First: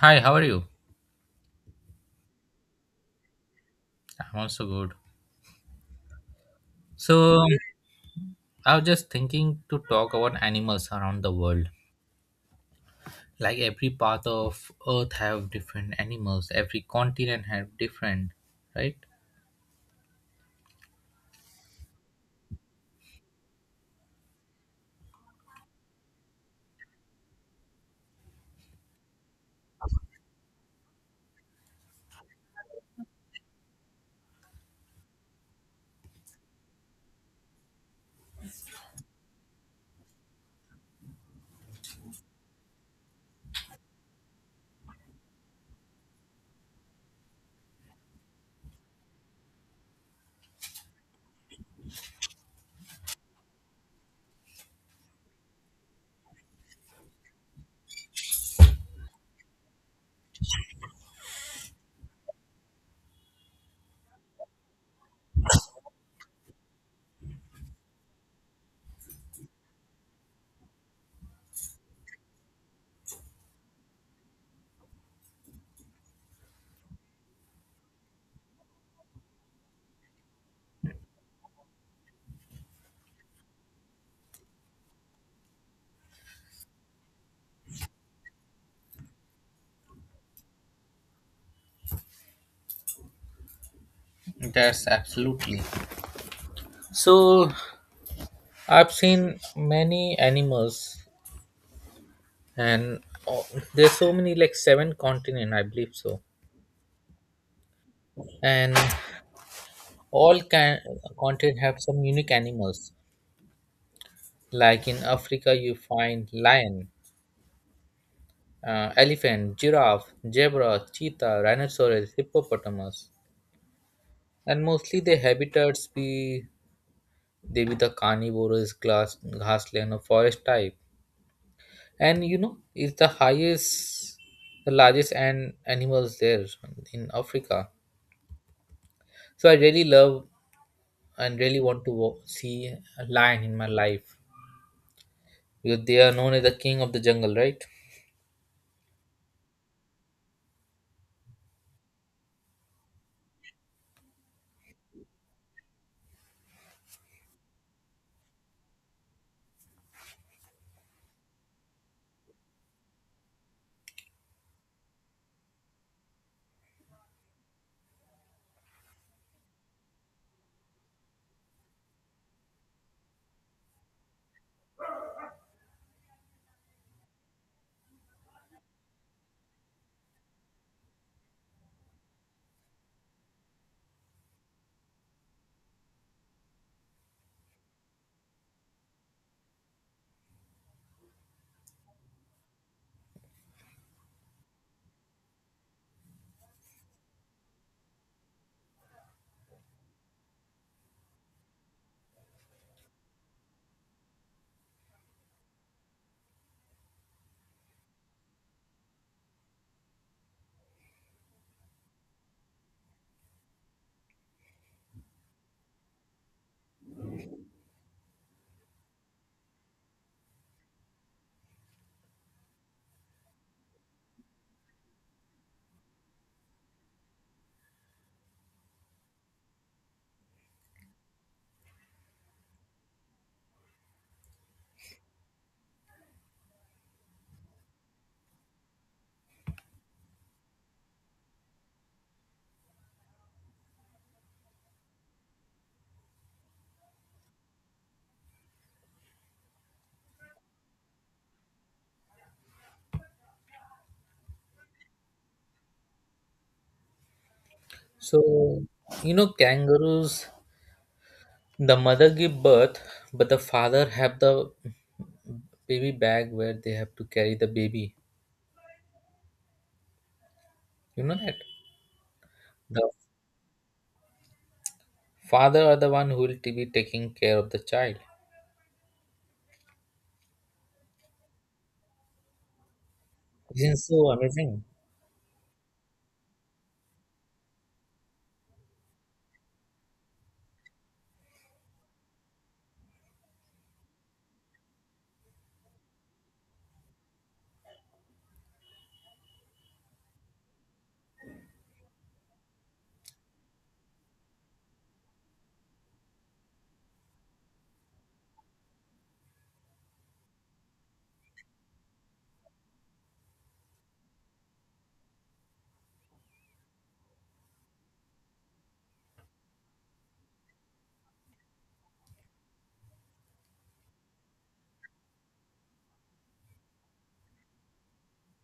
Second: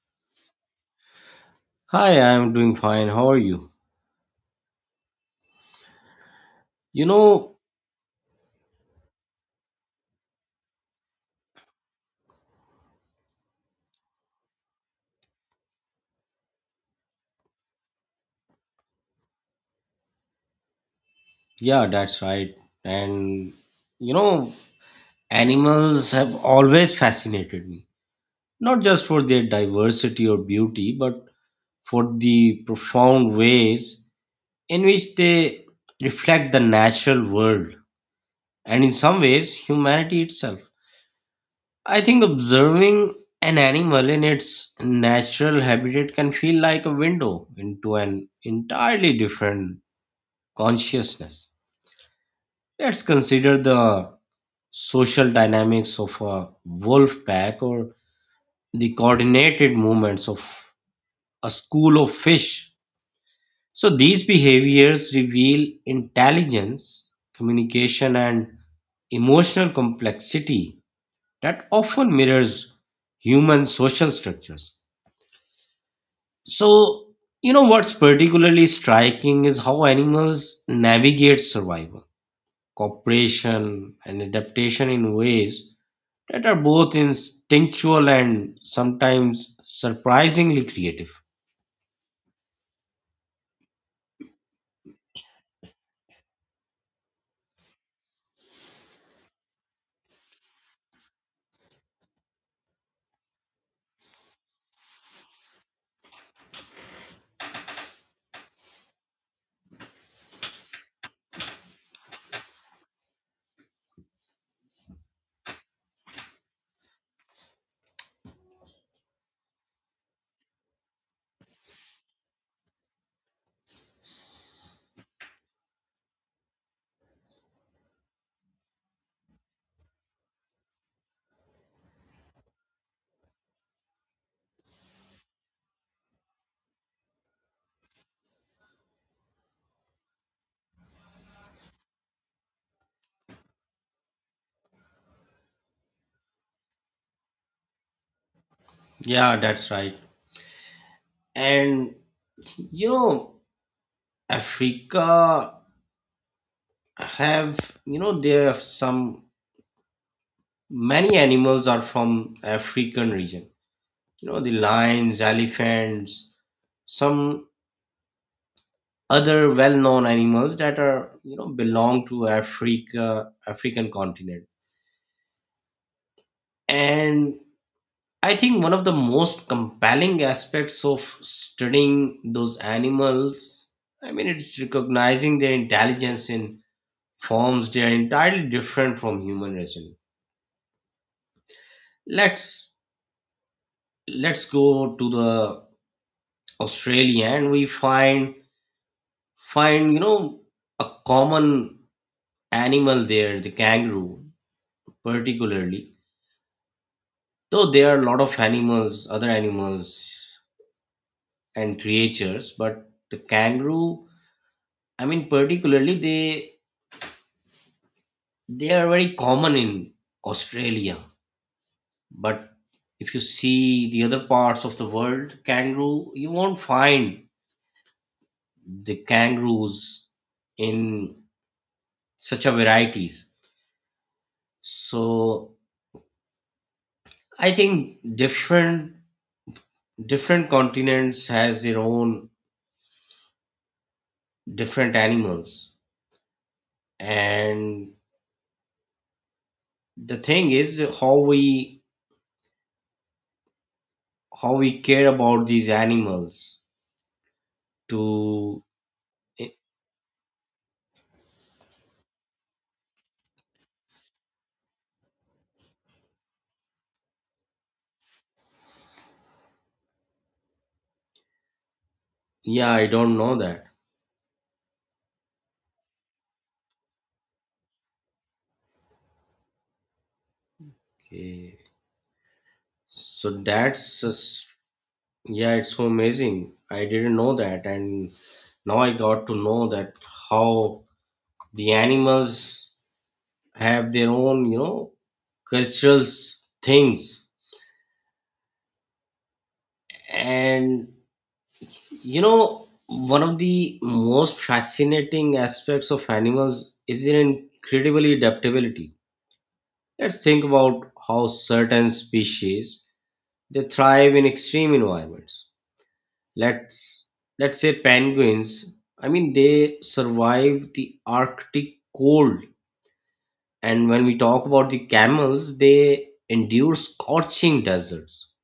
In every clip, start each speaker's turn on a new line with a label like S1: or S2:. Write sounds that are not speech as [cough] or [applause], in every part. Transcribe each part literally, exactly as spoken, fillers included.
S1: Hi, how are you?
S2: Hi, I'm doing fine. How are you?
S1: I'm also good.
S2: You
S1: So,
S2: know,
S1: I was just thinking to talk about animals around the world. Like every part of earth have different animals, every continent have different, right?
S2: yeah, that's right. And you know, animals have always fascinated me, not just for their diversity or beauty, but for the profound ways in which they reflect the natural world and in some ways humanity itself. I think observing an animal in its natural habitat can feel like a window into an entirely different consciousness. Let's consider the social dynamics of a wolf pack or the coordinated movements of a school of fish. So these behaviors reveal intelligence, communication, and emotional complexity that often mirrors human social structures. So, you know what's particularly striking is how animals navigate survival, cooperation, and adaptation in ways that are both instinctual and sometimes surprisingly creative.
S1: That's absolutely. So, I've seen many animals and oh, there's so many like seven continent, I believe so. And all can continent have some unique animals. Like in Africa you find lion, uh, elephant, giraffe, zebra, cheetah, rhinoceros, hippopotamus, and mostly their habitats be they be the carnivorous grass, grassland or forest type. And you know, it's the highest, the largest and animals there in Africa. So I really love and really want to wo- see a lion in my life because they are known as the king of the jungle, right?
S2: Yeah, that's right. And you know, Africa have you know there are some many animals are from African region. You know the lions, elephants, some other well-known animals that are you know belong to Africa, African continent. And I think one of the most compelling aspects of studying those animals, I mean, it's recognizing their intelligence in forms they are entirely different from human reasoning. Let's let's go to the Australia and we find find you know a common animal there, the kangaroo particularly. Though there are a lot of animals, other animals and creatures, but the kangaroo, I mean, particularly they They are very common in Australia, but if you see the other parts of the world, kangaroo, you won't find the kangaroos in such a varieties. So I think different different continents has their own different animals. And the thing is how we how we care about these animals to
S1: So you know,
S2: eh,
S1: kangaroos. The mother give birth, but the father have the baby bag where they have to carry the baby. You know that
S2: yeah, I
S1: the
S2: don't know that.
S1: father are the one who will to be taking care of the child.
S2: Okay. So
S1: Isn't
S2: that's
S1: so
S2: just-
S1: amazing?
S2: yeah, it's so amazing. I didn't know that, and now I got to know that how the animals have their own, you know, cultural s- things. And you know, one of the most fascinating aspects of animals is their incredibly adaptability. Let's think about how certain species they thrive in extreme environments. Let's let's say penguins. I mean they survive the arctic cold, and when we talk about the camels they endure scorching deserts,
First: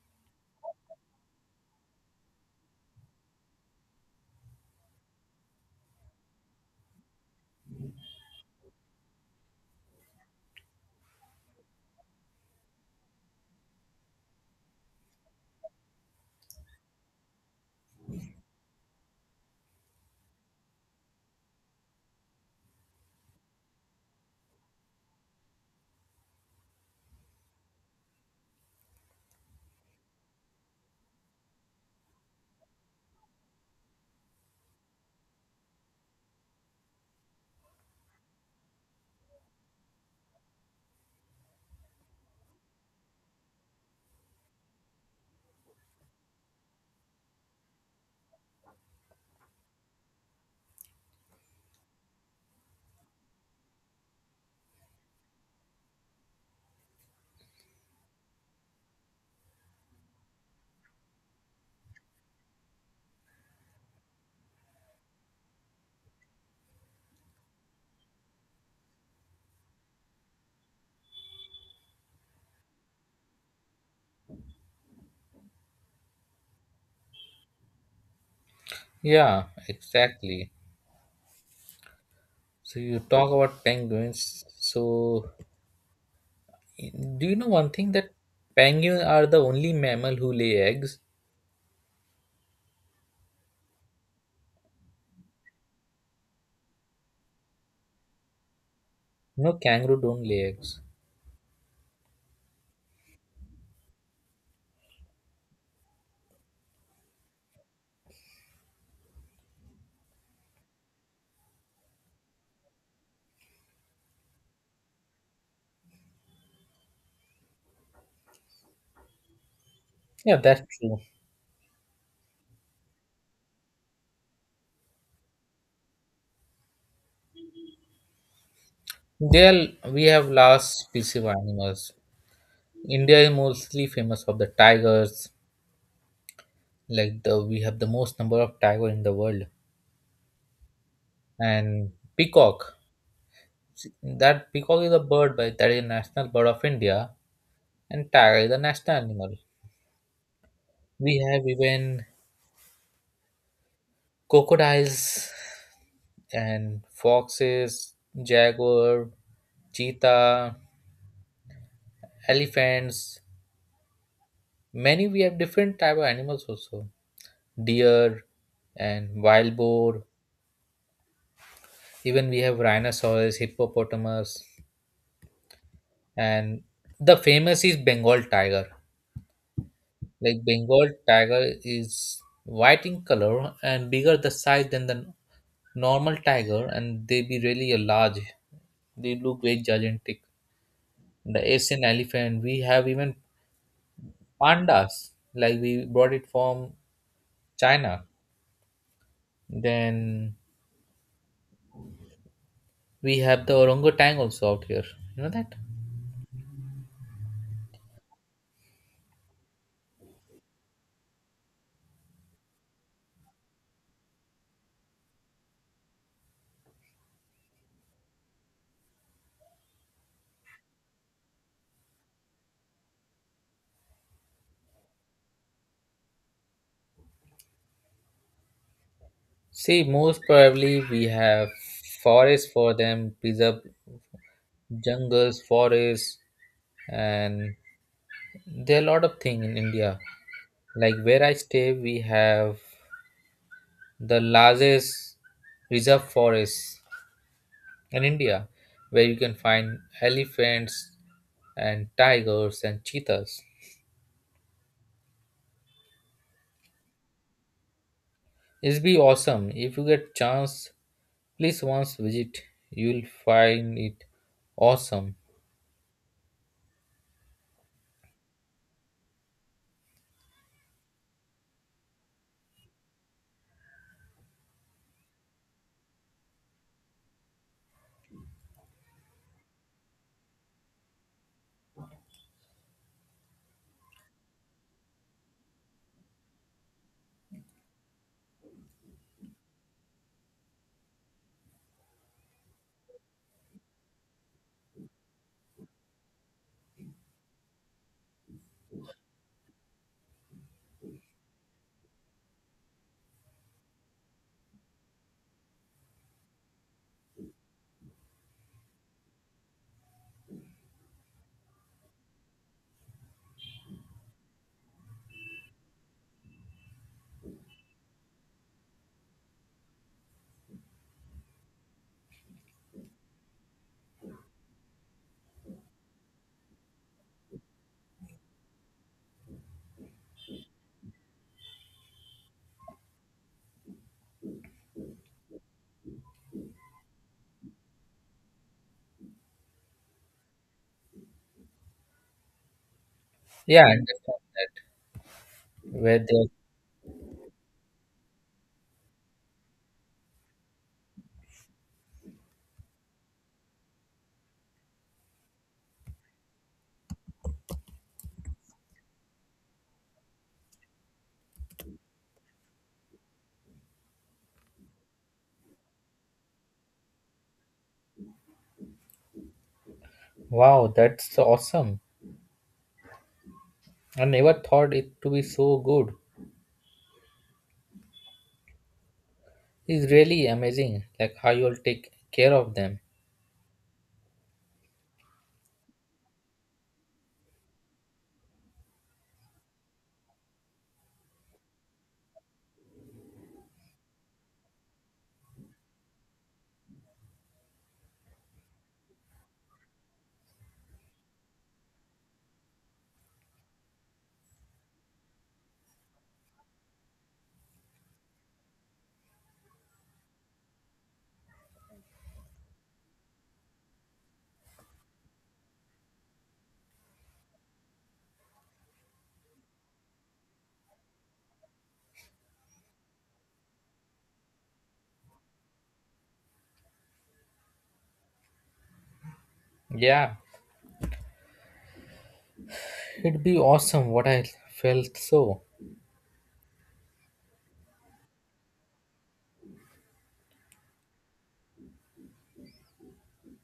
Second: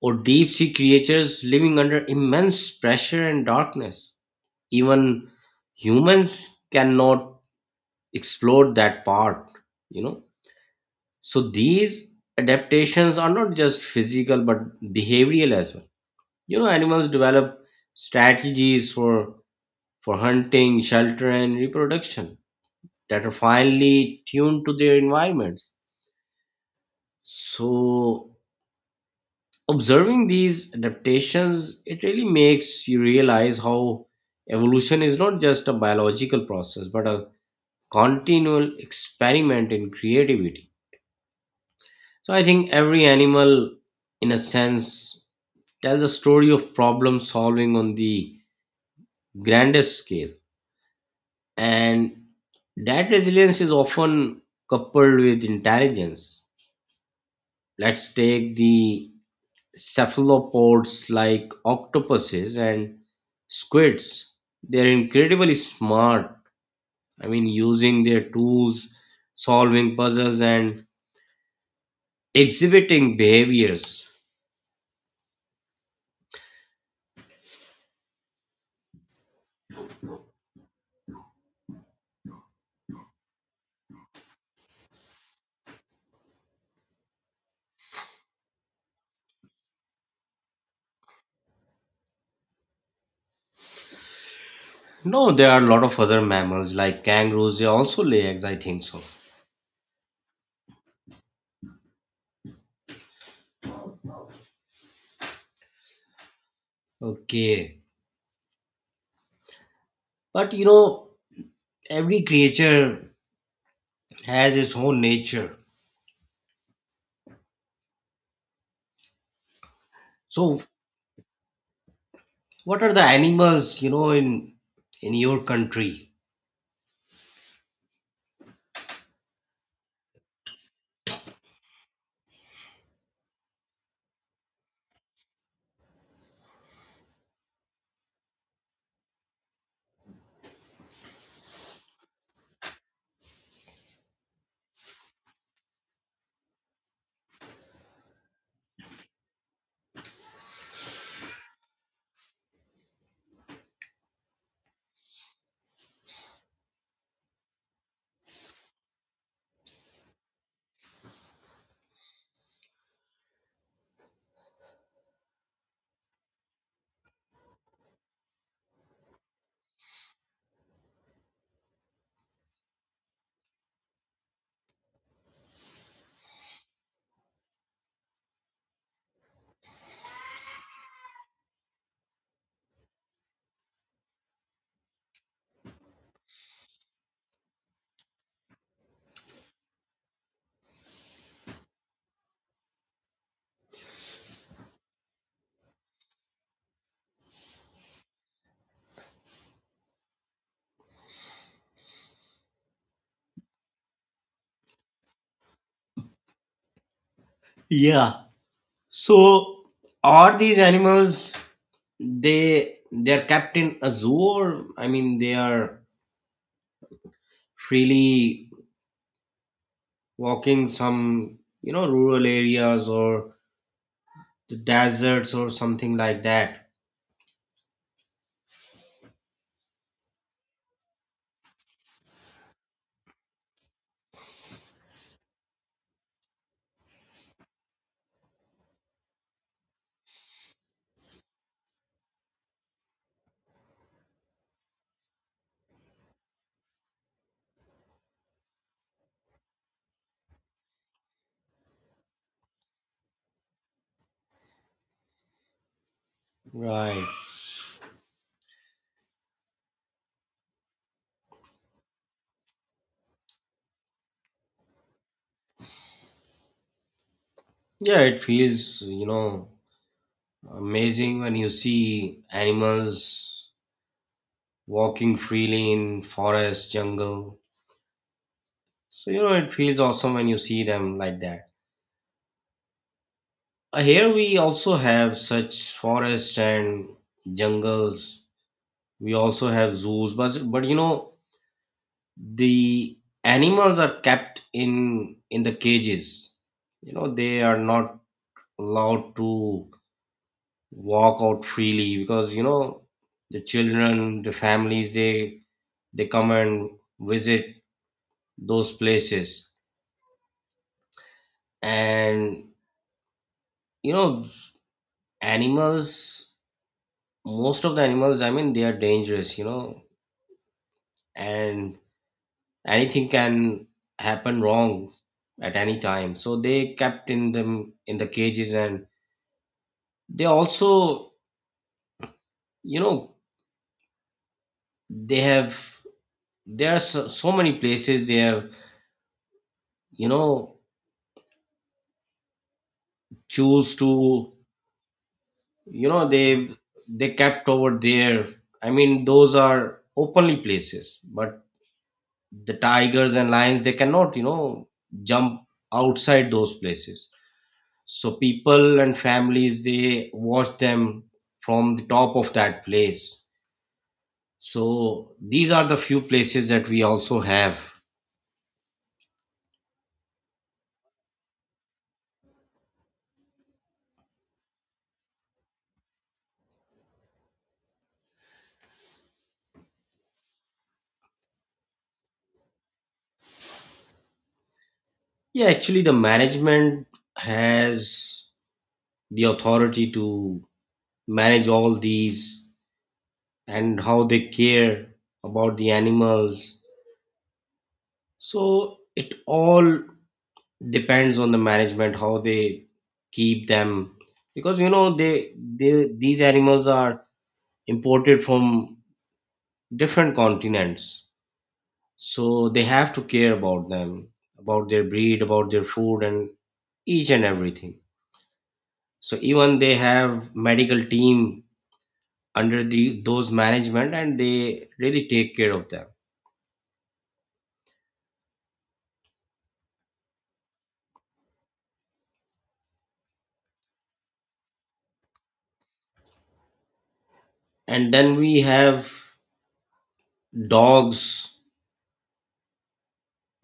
S2: or deep sea creatures living under immense pressure and darkness. Even humans cannot explore that part, you know so these adaptations are not just physical but behavioral as well. You know animals develop strategies for for hunting, shelter, and reproduction that are finely tuned to their environments. So, observing these adaptations, it really makes you realize how evolution is not just a biological process but a continual experiment in creativity. So, I think every animal, in a sense, tells a story of problem solving on the grandest scale. And that resilience is often coupled with intelligence. Let's take the cephalopods like octopuses and squids. They're incredibly smart. I mean, using their tools, solving puzzles, and exhibiting behaviors.
S1: Yeah, exactly. So you talk about penguins. So do you know one thing that penguins are the only mammal who lay eggs?
S2: No, there are a lot of other mammals like kangaroos. They also lay eggs, I think so.
S1: No, kangaroo don't lay eggs.
S2: Okay. But you know, every creature has its own nature.
S1: Yeah,
S2: So
S1: that's true.
S2: what are the animals, you know, in in your country?
S1: They are, we have last species of animals. India is mostly famous for the tigers. Like the we have the most number of tiger in the world, and peacock. That peacock is a bird, but that is a national bird of India, and tiger is a national animal. We have even crocodiles and foxes, jaguar, cheetah, elephants. Many we have different type of animals also. Deer and wild boar. Even we have rhinoceros, hippopotamus, and the famous is Bengal tiger. Like Bengal tiger is white in color and bigger the size than the normal tiger and they be really a large, they look very gigantic. The Asian elephant we have. Even pandas, like we brought it from China. Then we have the orangutan also out here, you know that.
S2: Yeah. So are these animals they they are kept in a zoo, or I mean they are freely walking some you know rural areas or the deserts or something like that.
S1: See, most probably we have forest for them preserve, jungles, forests, and there are a lot of things in India. Like where I stay, we have the largest reserve forest in India, where you can find elephants and tigers and cheetahs.
S2: Right.
S1: It's be awesome if you get chance. Please once visit, you'll find it awesome.
S2: Yeah, it feels, you know, amazing when you see animals walking freely in forest, jungle. So you know it feels awesome when you see them like that. Uh, Here we also have such forests and jungles. We also have zoos, but but you know the animals are kept in in the cages. You know they are not allowed to walk out freely because you know the children, the families, they they come and visit those places, and you know animals, most of the animals, I mean they are dangerous, you know and anything can happen wrong at any time, so they kept in them in the cages. And they also, you know they have, there are so, so many places they have, you know
S1: Yeah, I
S2: choose
S1: understand
S2: to
S1: that.
S2: you
S1: Where
S2: know
S1: they
S2: they they kept over there. I mean those are openly places, but the tigers and lions they cannot you know jump outside those places. So people and families they watch them from the top of that place. So these are the few places that we also have.
S1: wow, that's awesome. I never thought it to be so good. It's really amazing, like how you'll take care of them.
S2: Yeah, actually the management has the authority to manage all these and how they care about the animals. So it all depends on the management how they keep them, because you know they they these animals are imported from different continents, so they have to care about them, about their breed, about their food, and each and everything. So even they have medical team under the those management, and they really take care of them.
S1: Yeah, it'd be awesome. What I felt so.
S2: And then we have dogs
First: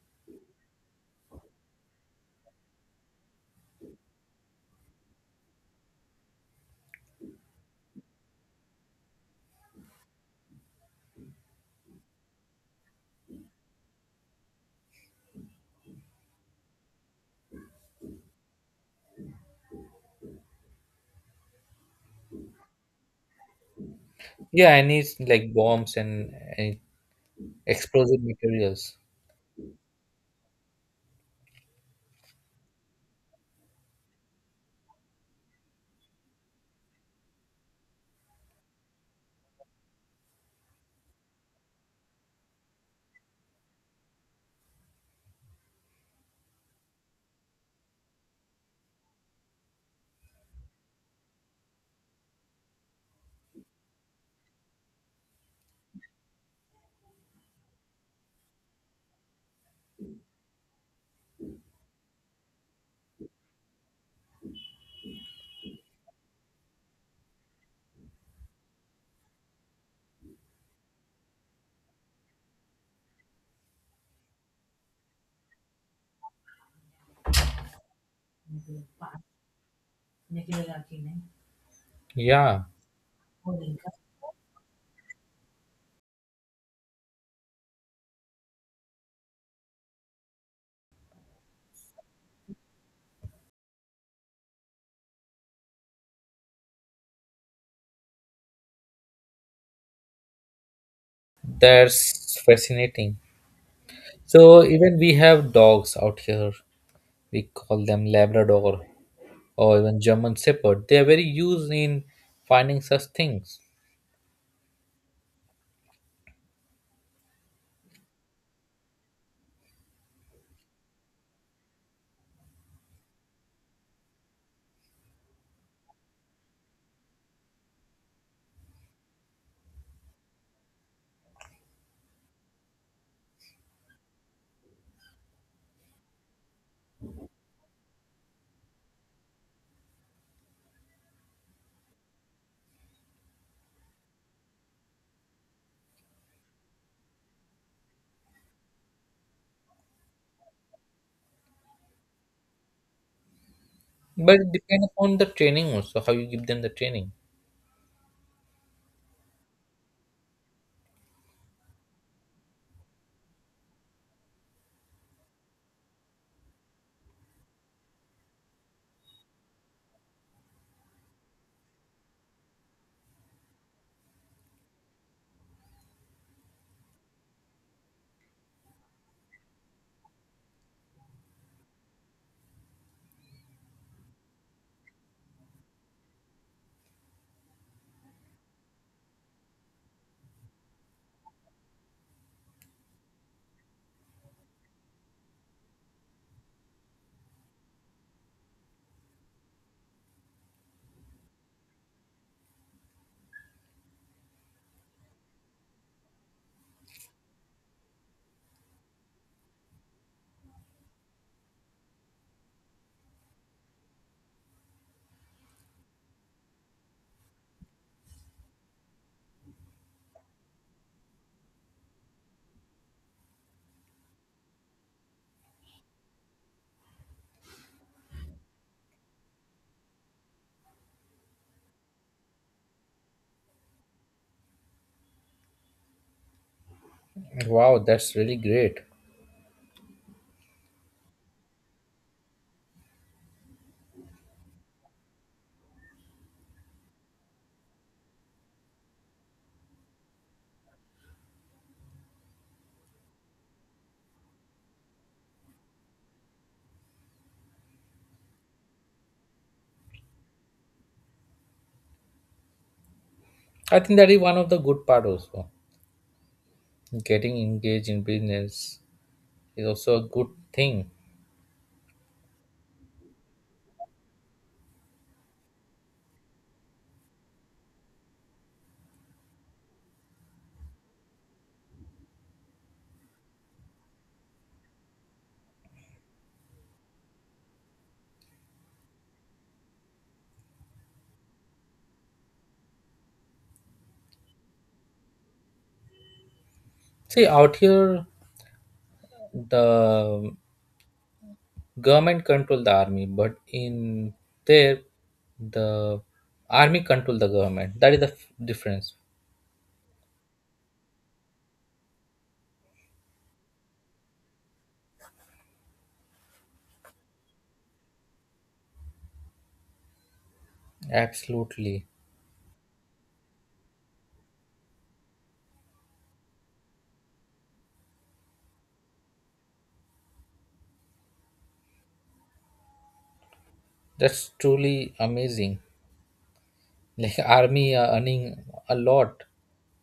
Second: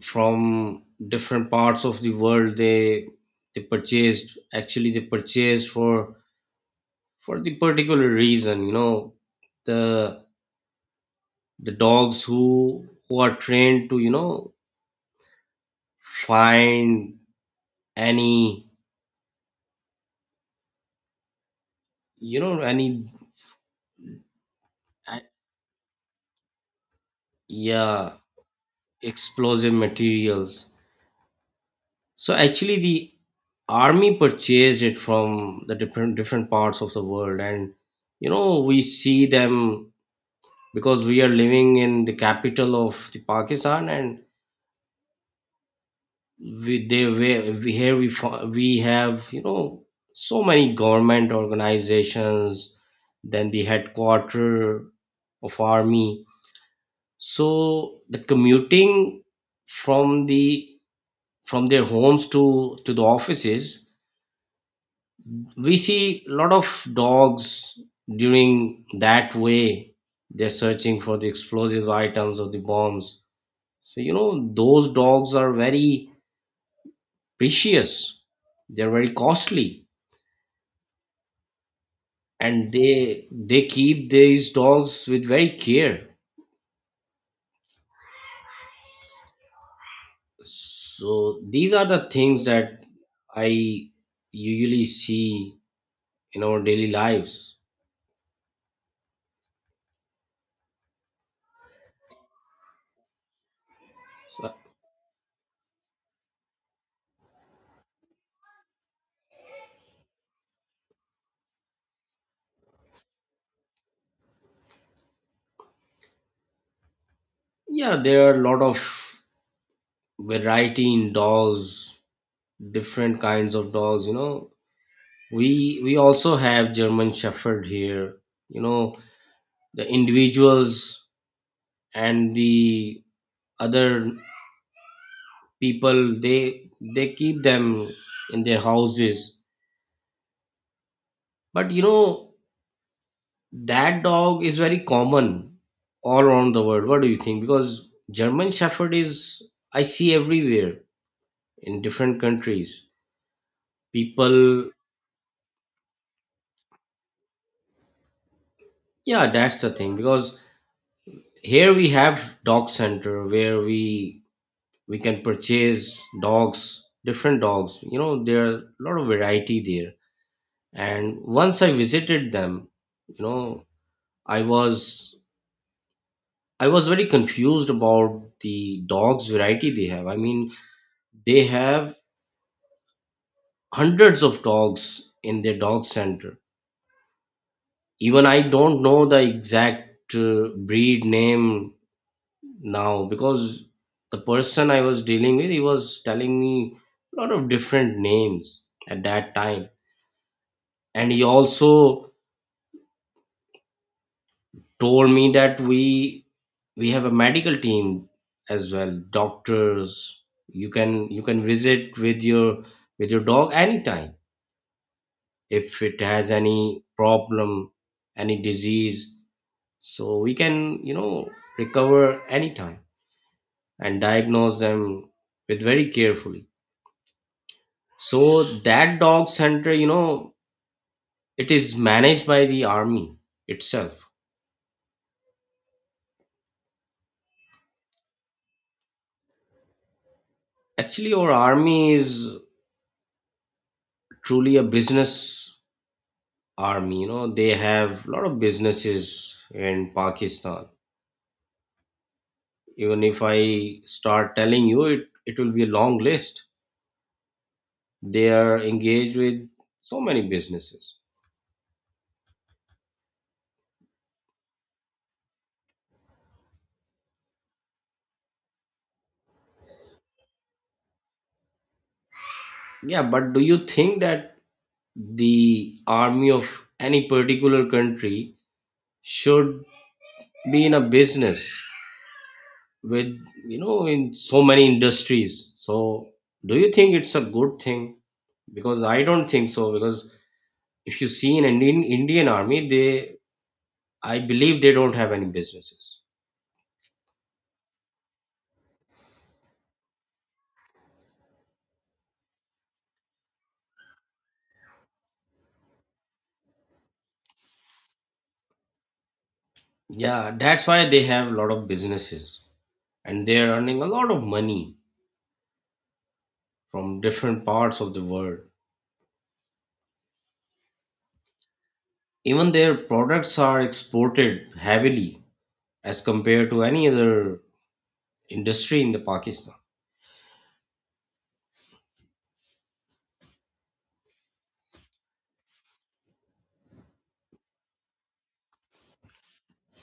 S2: from different parts of the world. They they purchased, actually they purchased for for the particular reason, you know the the dogs who who are trained to you know find any, you know any
S1: Yeah, I need
S2: uh,
S1: like bombs and, and
S2: yeah,
S1: explosive materials.
S2: explosive materials. So actually the army purchased it from the different different parts of the world, and you know we see them because we are living in the capital of the Pakistan, and we they were- we here we fo- we have you know so many government organizations, then the headquarter of army. So the commuting from the from their homes to to the offices, we see a lot of dogs during that way. They're searching for the explosive items or the bombs. So you know those dogs are very precious. They're very costly,
S1: Yeah,
S2: and they they keep these dogs with very care. So these are the things that I usually see in our daily lives.
S1: that's fascinating.
S2: So,
S1: So even we have dogs out here. We call them Labrador or even German Shepherd. They are very used in finding such things.
S2: yeah, there are a lot of variety in dogs, different kinds of dogs. You know, we we also have German Shepherd here. You know, the individuals and the other people they they keep them in their houses. But you know, that dog is very common all around the world. What do you think? Because German Shepherd is I see everywhere in different countries.
S1: But it
S2: People,
S1: depends upon the training also, how you give them the training.
S2: yeah, that's the thing. Because here we have dog center where we we can purchase dogs, different dogs. You know, there are a lot of variety there, and once I visited them, you know i was I was very confused about the dogs variety they have. I mean they have hundreds of dogs in their dog center. Even I don't know the exact uh, breed name now, because the person I was dealing with, he was telling me a lot of different names at that time. And he also told me that we we have a medical team as well, doctors. You can you can visit with your with your dog anytime if it has any problem, any disease. So we can, you know recover anytime and diagnose them with very carefully. So that dog center, you know, it is managed by the army itself.
S1: Wow, that's really great.
S2: Actually, our army is truly a business army. You know, they have a lot of businesses in Pakistan. Even if I start telling you, it, it will be a long list. They are engaged with so many businesses.
S1: I think that is one of the good part also. Getting engaged in business is also a good thing.
S2: Yeah, but do you think that the army of any particular country should be in a business with, you know in so many industries? So do you think it's a good thing? Because I don't think so, because if you see in an in Indian army, they I believe they don't have any businesses.
S1: See, out here, the government control the army, but in there, the army control the government. That is the f- difference.
S2: Yeah, that's why they have a lot of businesses, and they're earning a lot of money from different parts of the world,
S1: Absolutely,
S2: even their products are exported heavily as compared to any other industry in the Pakistan.
S1: that's truly amazing. Like [laughs] army are earning a lot.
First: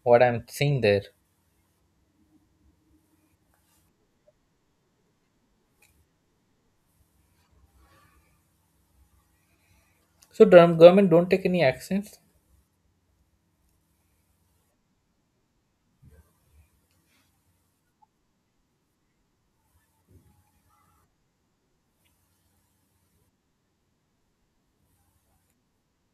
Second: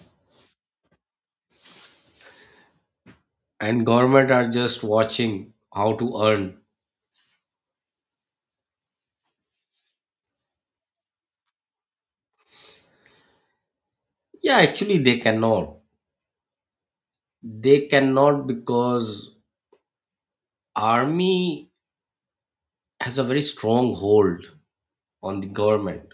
S1: What I'm seeing there.
S2: And government are just watching how to earn.
S1: So the government don't take any actions.
S2: Yeah, actually they cannot. They cannot because army has a very strong hold on the government.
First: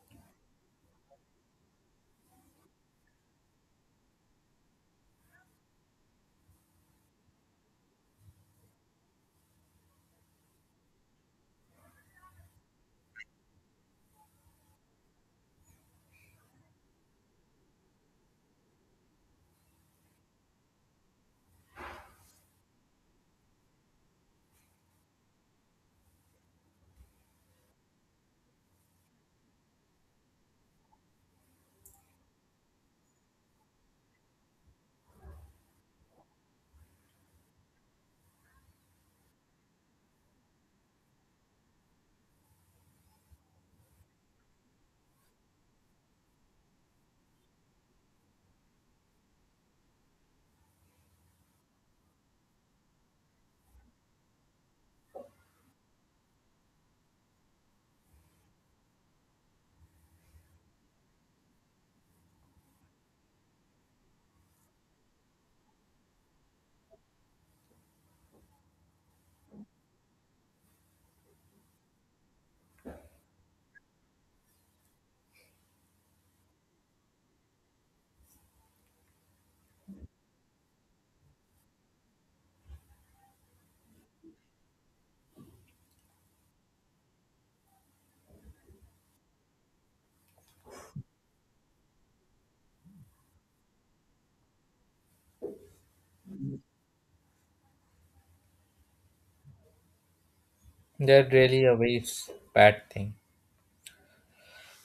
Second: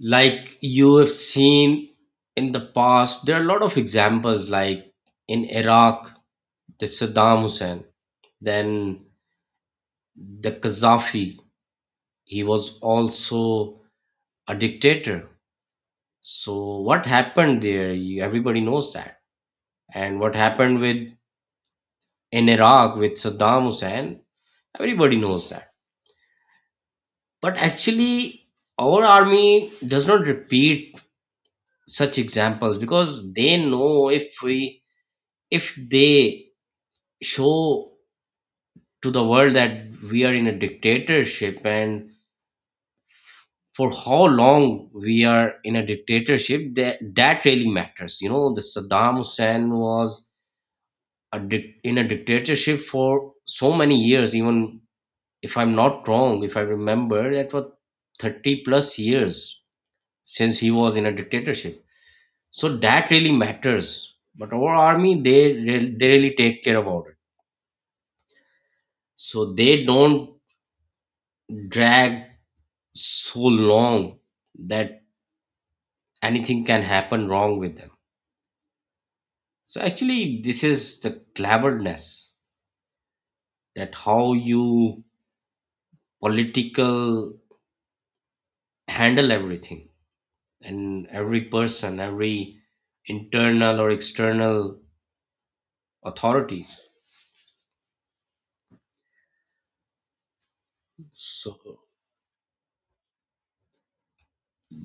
S2: Like you have seen in the past, there are a lot of examples like in Iraq, the Saddam Hussein, then the Gaddafi, he was also a dictator. So what happened there? You, everybody knows that. And what happened with in Iraq with Saddam Hussein, everybody knows that. But actually, our army does not repeat such examples, because they know if we if they show to the world that we are in a dictatorship, and for how long we are in a dictatorship, that that really matters. You know, the Saddam Hussein was a dic- in a dictatorship for so many years. Even if I'm not wrong, if I remember, that was thirty plus years since he was in a dictatorship. So that really matters. But our army, they re- they really take care about it, so they don't drag so long that anything can happen wrong with them. So actually this is the cleverness, that how you political handle everything, and every person, every internal or external authorities.
S1: They're
S2: So
S1: really a very s- bad thing.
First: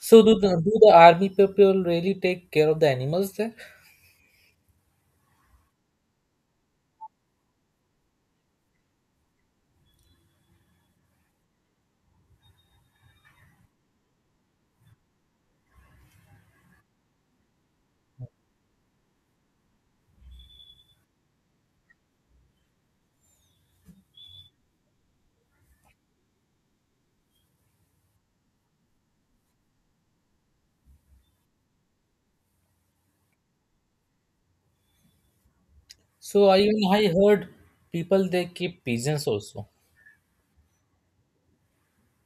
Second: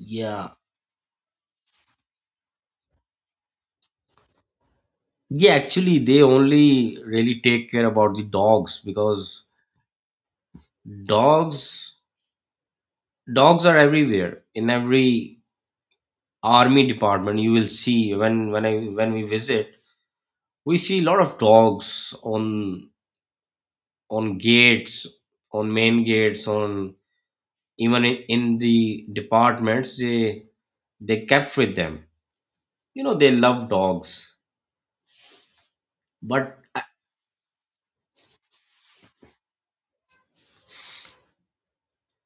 S1: So do the, do the army people really take care of the animals there?
S2: yeah, actually, they only really take care about the dogs, because dogs, dogs are everywhere. In every army department, you will see when when I when we visit, we see a lot of dogs on on gates, on main gates, on even in, in the departments. They they kept with them. You know, they love dogs.
S1: So I
S2: But uh,
S1: even I heard people they keep pigeons also.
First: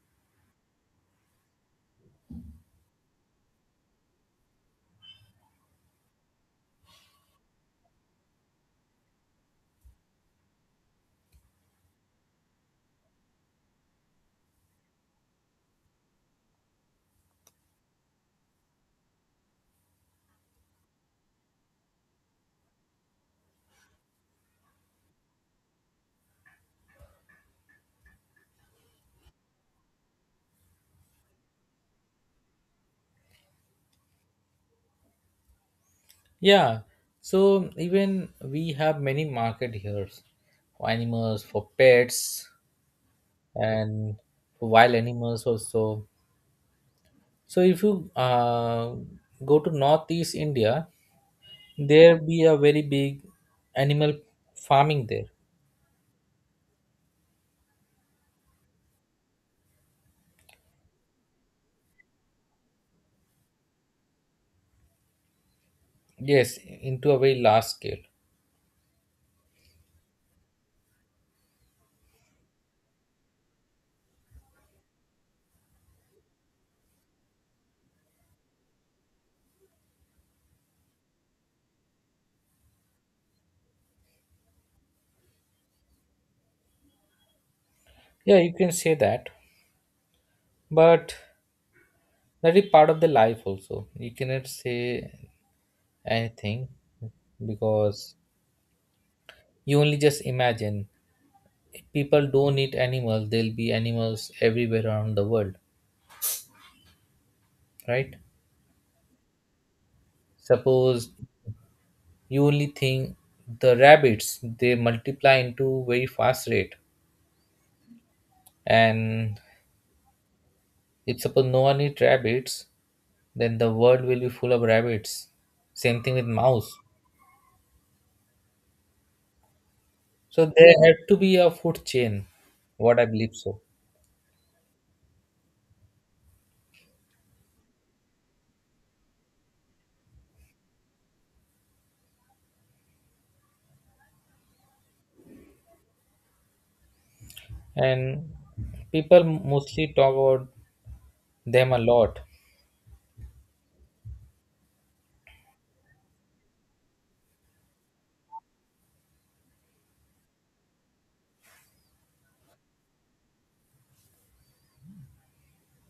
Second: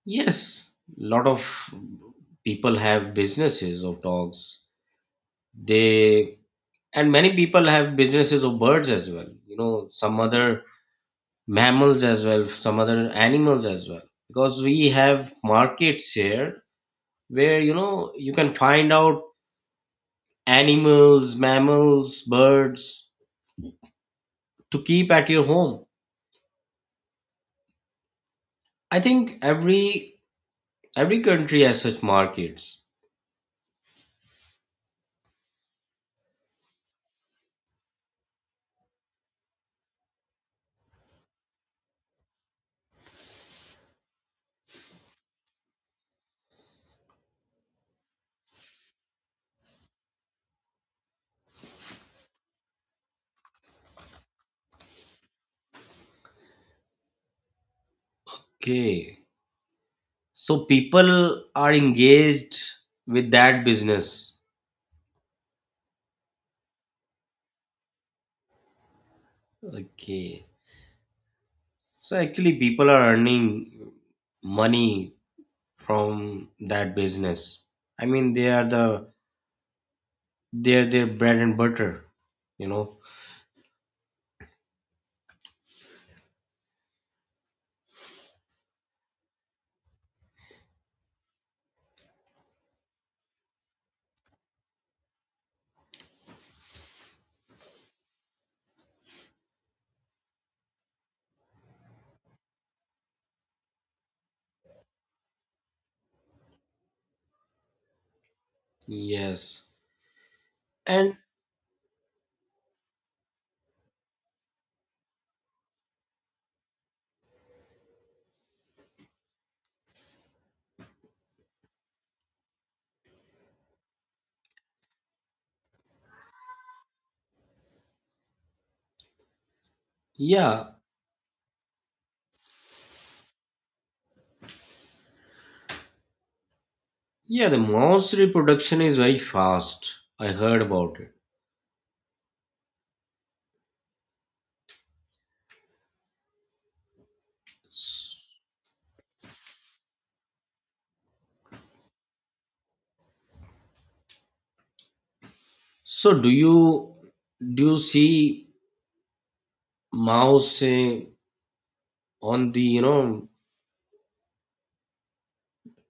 S2: yes, lot of people have businesses of dogs. They and many people have businesses of birds as well, you know, some other mammals as well, some other animals as well, because we have markets here where, you know, you can find out animals, mammals, birds to keep at your home. I think every every country has such markets.
S1: Yeah. So even we have many market here for animals, for pets, and for wild animals also. So if you uh, go to northeast India, there be a very big animal farming there.
S2: Okay, so people are engaged with that business.
S1: Yes, into a very large scale.
S2: Okay, so actually people are earning money from that business. I mean, they are the they're their bread and butter, you know.
S1: Yeah, you can say that, but that is part of the life also. You cannot say anything because you only just imagine if people don't eat animals there'll be animals everywhere around the world, right?
S2: Yes,
S1: Suppose
S2: and
S1: you only think the rabbits they multiply into very fast rate, and if suppose no one eat rabbits then the world will be full of rabbits. Same thing with mouse. So
S2: yeah,
S1: there had to be a food chain, what I believe so.
S2: yeah, the mouse reproduction is very fast. I heard about it. S-
S1: And people mostly talk about them a lot.
S2: So do you do you see mouse eh, on the, you know,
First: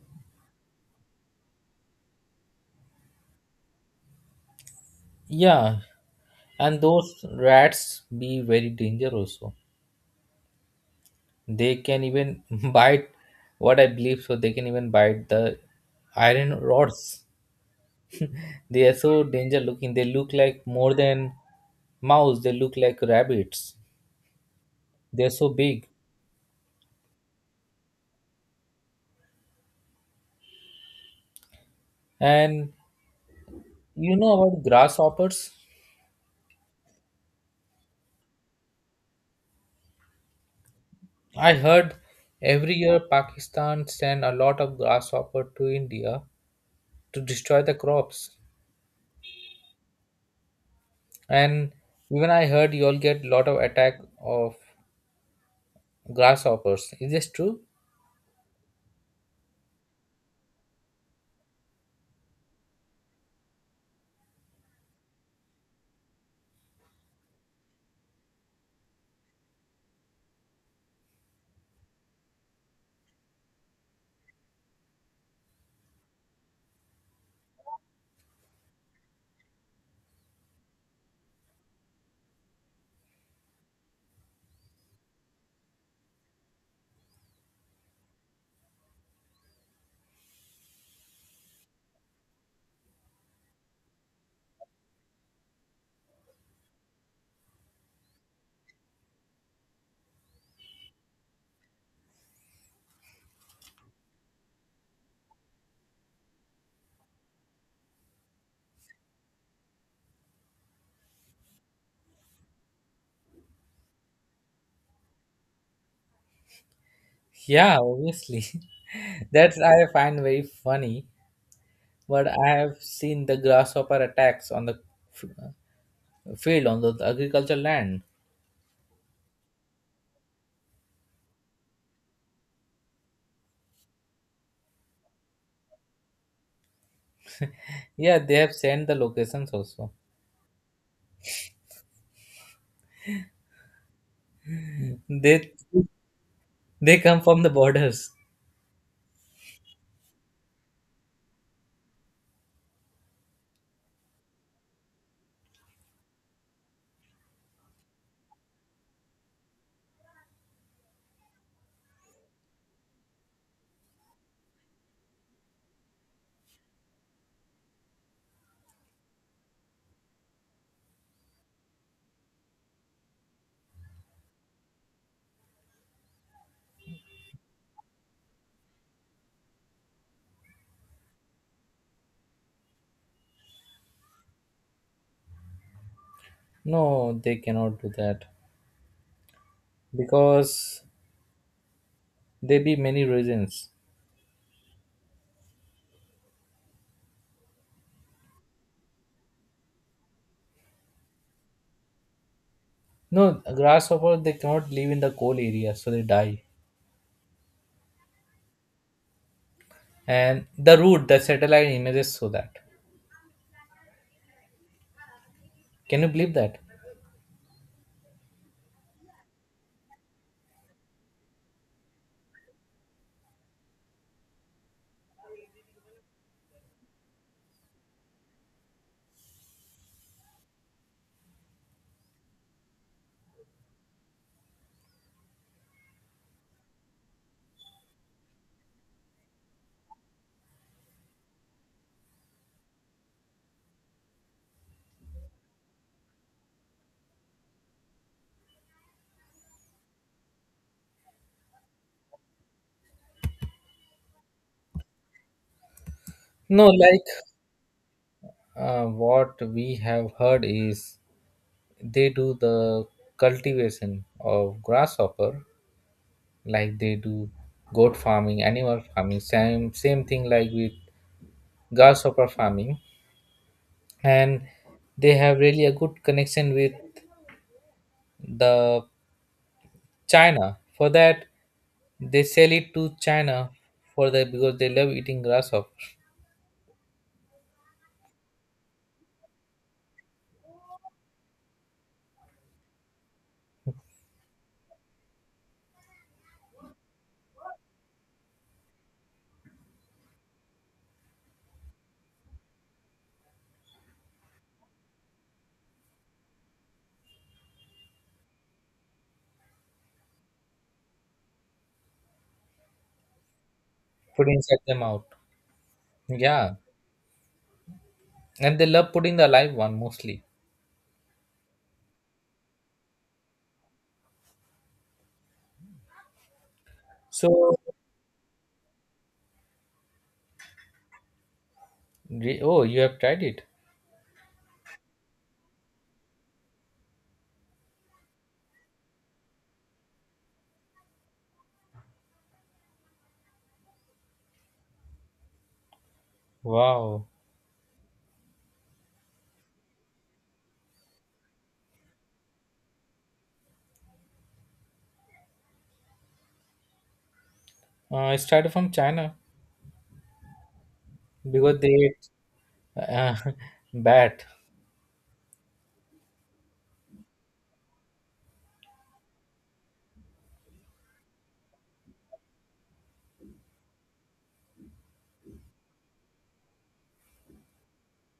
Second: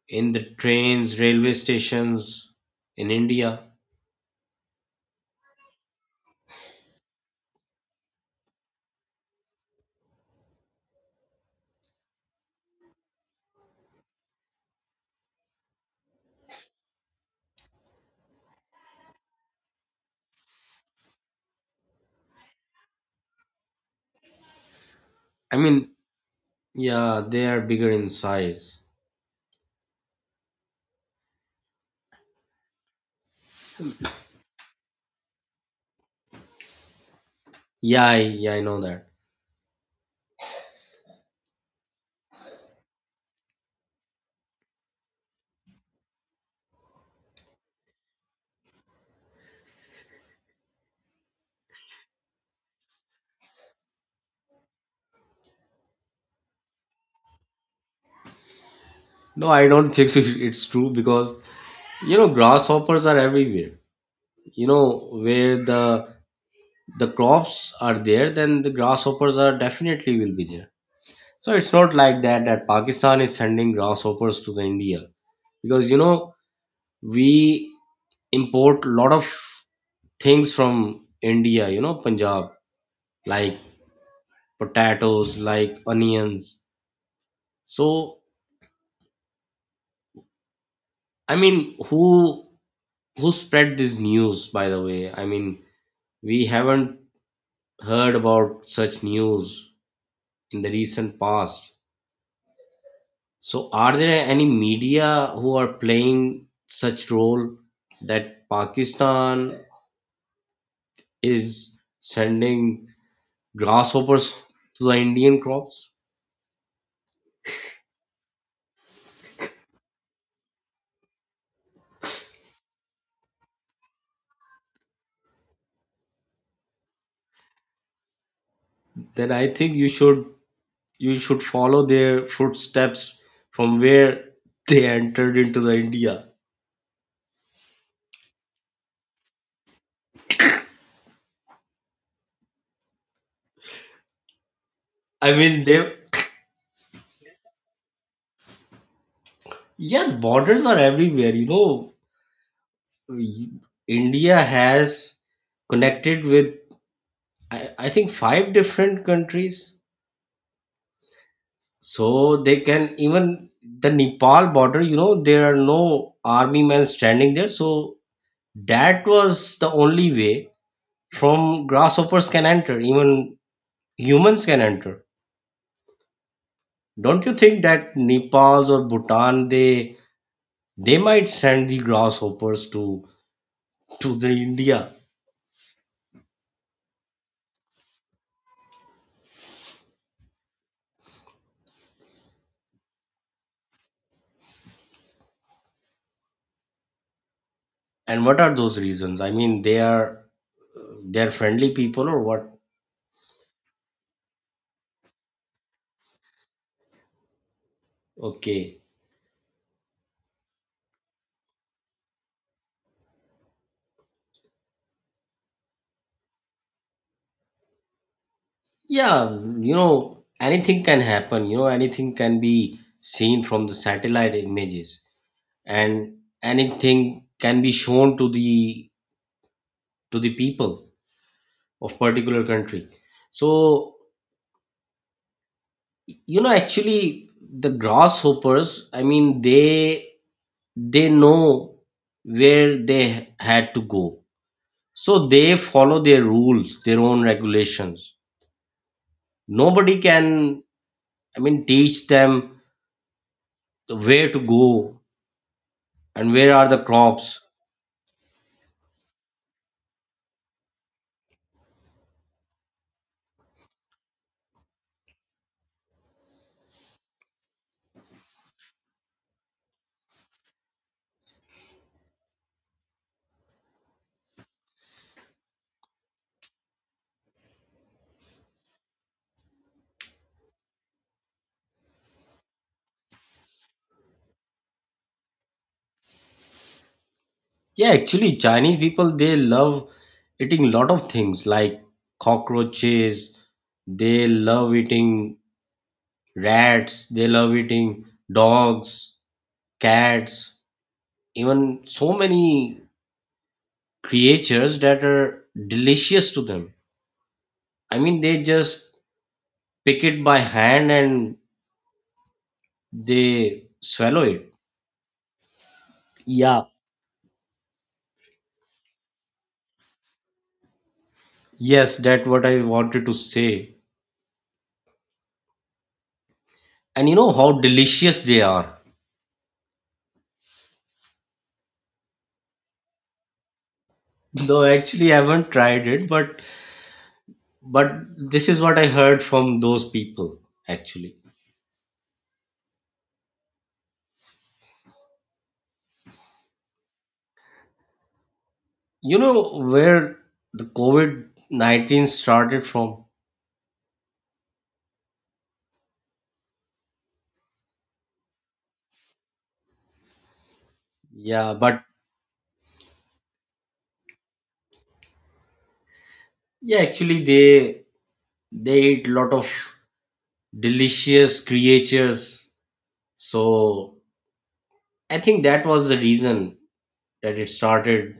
S2: in the trains, railway stations in India?
S1: Yeah, and those rats be very danger also, they can even [laughs] bite, what I believe so. They can even bite the iron rods. They are so danger looking, they look like more than mouse, they look like rabbits, they're so
S2: I
S1: big.
S2: mean, yeah, they are bigger in size.
S1: And you know about grasshoppers,
S2: Yeah, I, yeah, I know that.
S1: I heard every year Pakistan send a lot of grasshopper to India to destroy the crops. And even I heard you all get lot of attack of grasshoppers. Is this true?
S2: No, I don't [laughs] think so it's true because, you know, grasshoppers are everywhere, you know, where the the crops are there, then the grasshoppers are definitely will be there. So it's not like that that Pakistan is sending grasshoppers to the India. Because, you know, we import a lot of things from India, you know, Punjab, like potatoes, like onions. So I mean, who who spread this news, by the way? I mean, we haven't heard about such news in the recent past. So, are there any media who are playing such role that Pakistan is sending grasshoppers to the Indian crops?
S1: Yeah, obviously. [laughs] That's I find very funny. But I have seen the grasshopper attacks on the f- field, on the agricultural land.
S2: Then I think you should you should follow their footsteps from where they entered into the India.
S1: Yeah, they have sent the locations also.
S2: I
S1: They
S2: mean, they
S1: they come from the borders.
S2: yeah, the borders are everywhere. You know, India has connected with I, I think five different countries. So they can even the Nepal border, you know, there are no army men standing there. So that was the only way from grasshoppers can enter, even humans can enter. Don't you think that Nepal's or Bhutan, they they might send the grasshoppers to to the India?
S1: No, they cannot do that because there be many reasons.
S2: And what are those reasons? I mean, they are they are friendly people or what?
S1: No, grasshopper they cannot live in the coal area, so they die.
S2: Okay.
S1: And the root, the satellite images show that. Can you believe that?
S2: Yeah, you know, anything can happen. You know, anything can be seen from the satellite images, and anything can be shown to the to the people of particular country. So, you know, actually, the grasshoppers, I mean, they they know where they had to go. So they follow their rules, their own regulations. Nobody can, I mean, teach them where to go and where
S1: No,
S2: are the
S1: like
S2: crops?
S1: Uh, what we have heard is they do the cultivation of grasshopper, like they do goat farming, animal farming, same same thing like with grasshopper farming, and they have really a good connection with the China. For that, they sell it to China for that because they love eating grasshopper,
S2: Yeah, actually, Chinese people they love eating a lot of things like cockroaches. They love eating rats. They love eating dogs, cats, even so many creatures that are delicious to them. I mean, they just pick it by hand and they swallow
S1: putting
S2: it.
S1: inside them out. Yeah,
S2: Yeah,
S1: and they love putting the alive one mostly.
S2: yes, that's what I wanted to say. And you know
S1: So,
S2: how delicious they are.
S1: re- oh, you have tried it.
S2: Though actually I haven't tried it, but but this is what I heard from those people actually.
S1: Wow.
S2: You know where the COVID nineteen started from?
S1: Uh, it started from China
S2: Yeah,
S1: because they
S2: but
S1: ate uh, [laughs] bat.
S2: yeah, actually they they eat lot of delicious creatures. So I think that was the reason that it started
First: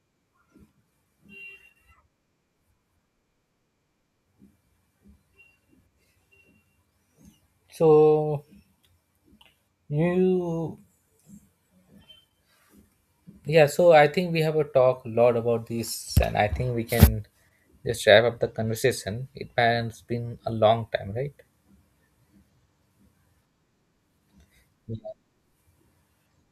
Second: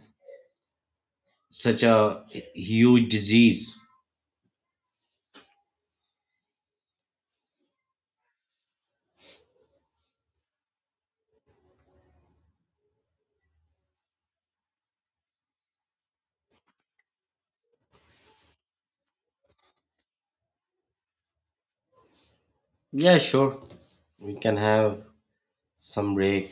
S2: such a huge disease.
S1: So you, yeah. So I think we have a talk a lot about this, and I think we can just wrap up the conversation. It has been a long time, right?
S2: Yeah, sure. We can have some break.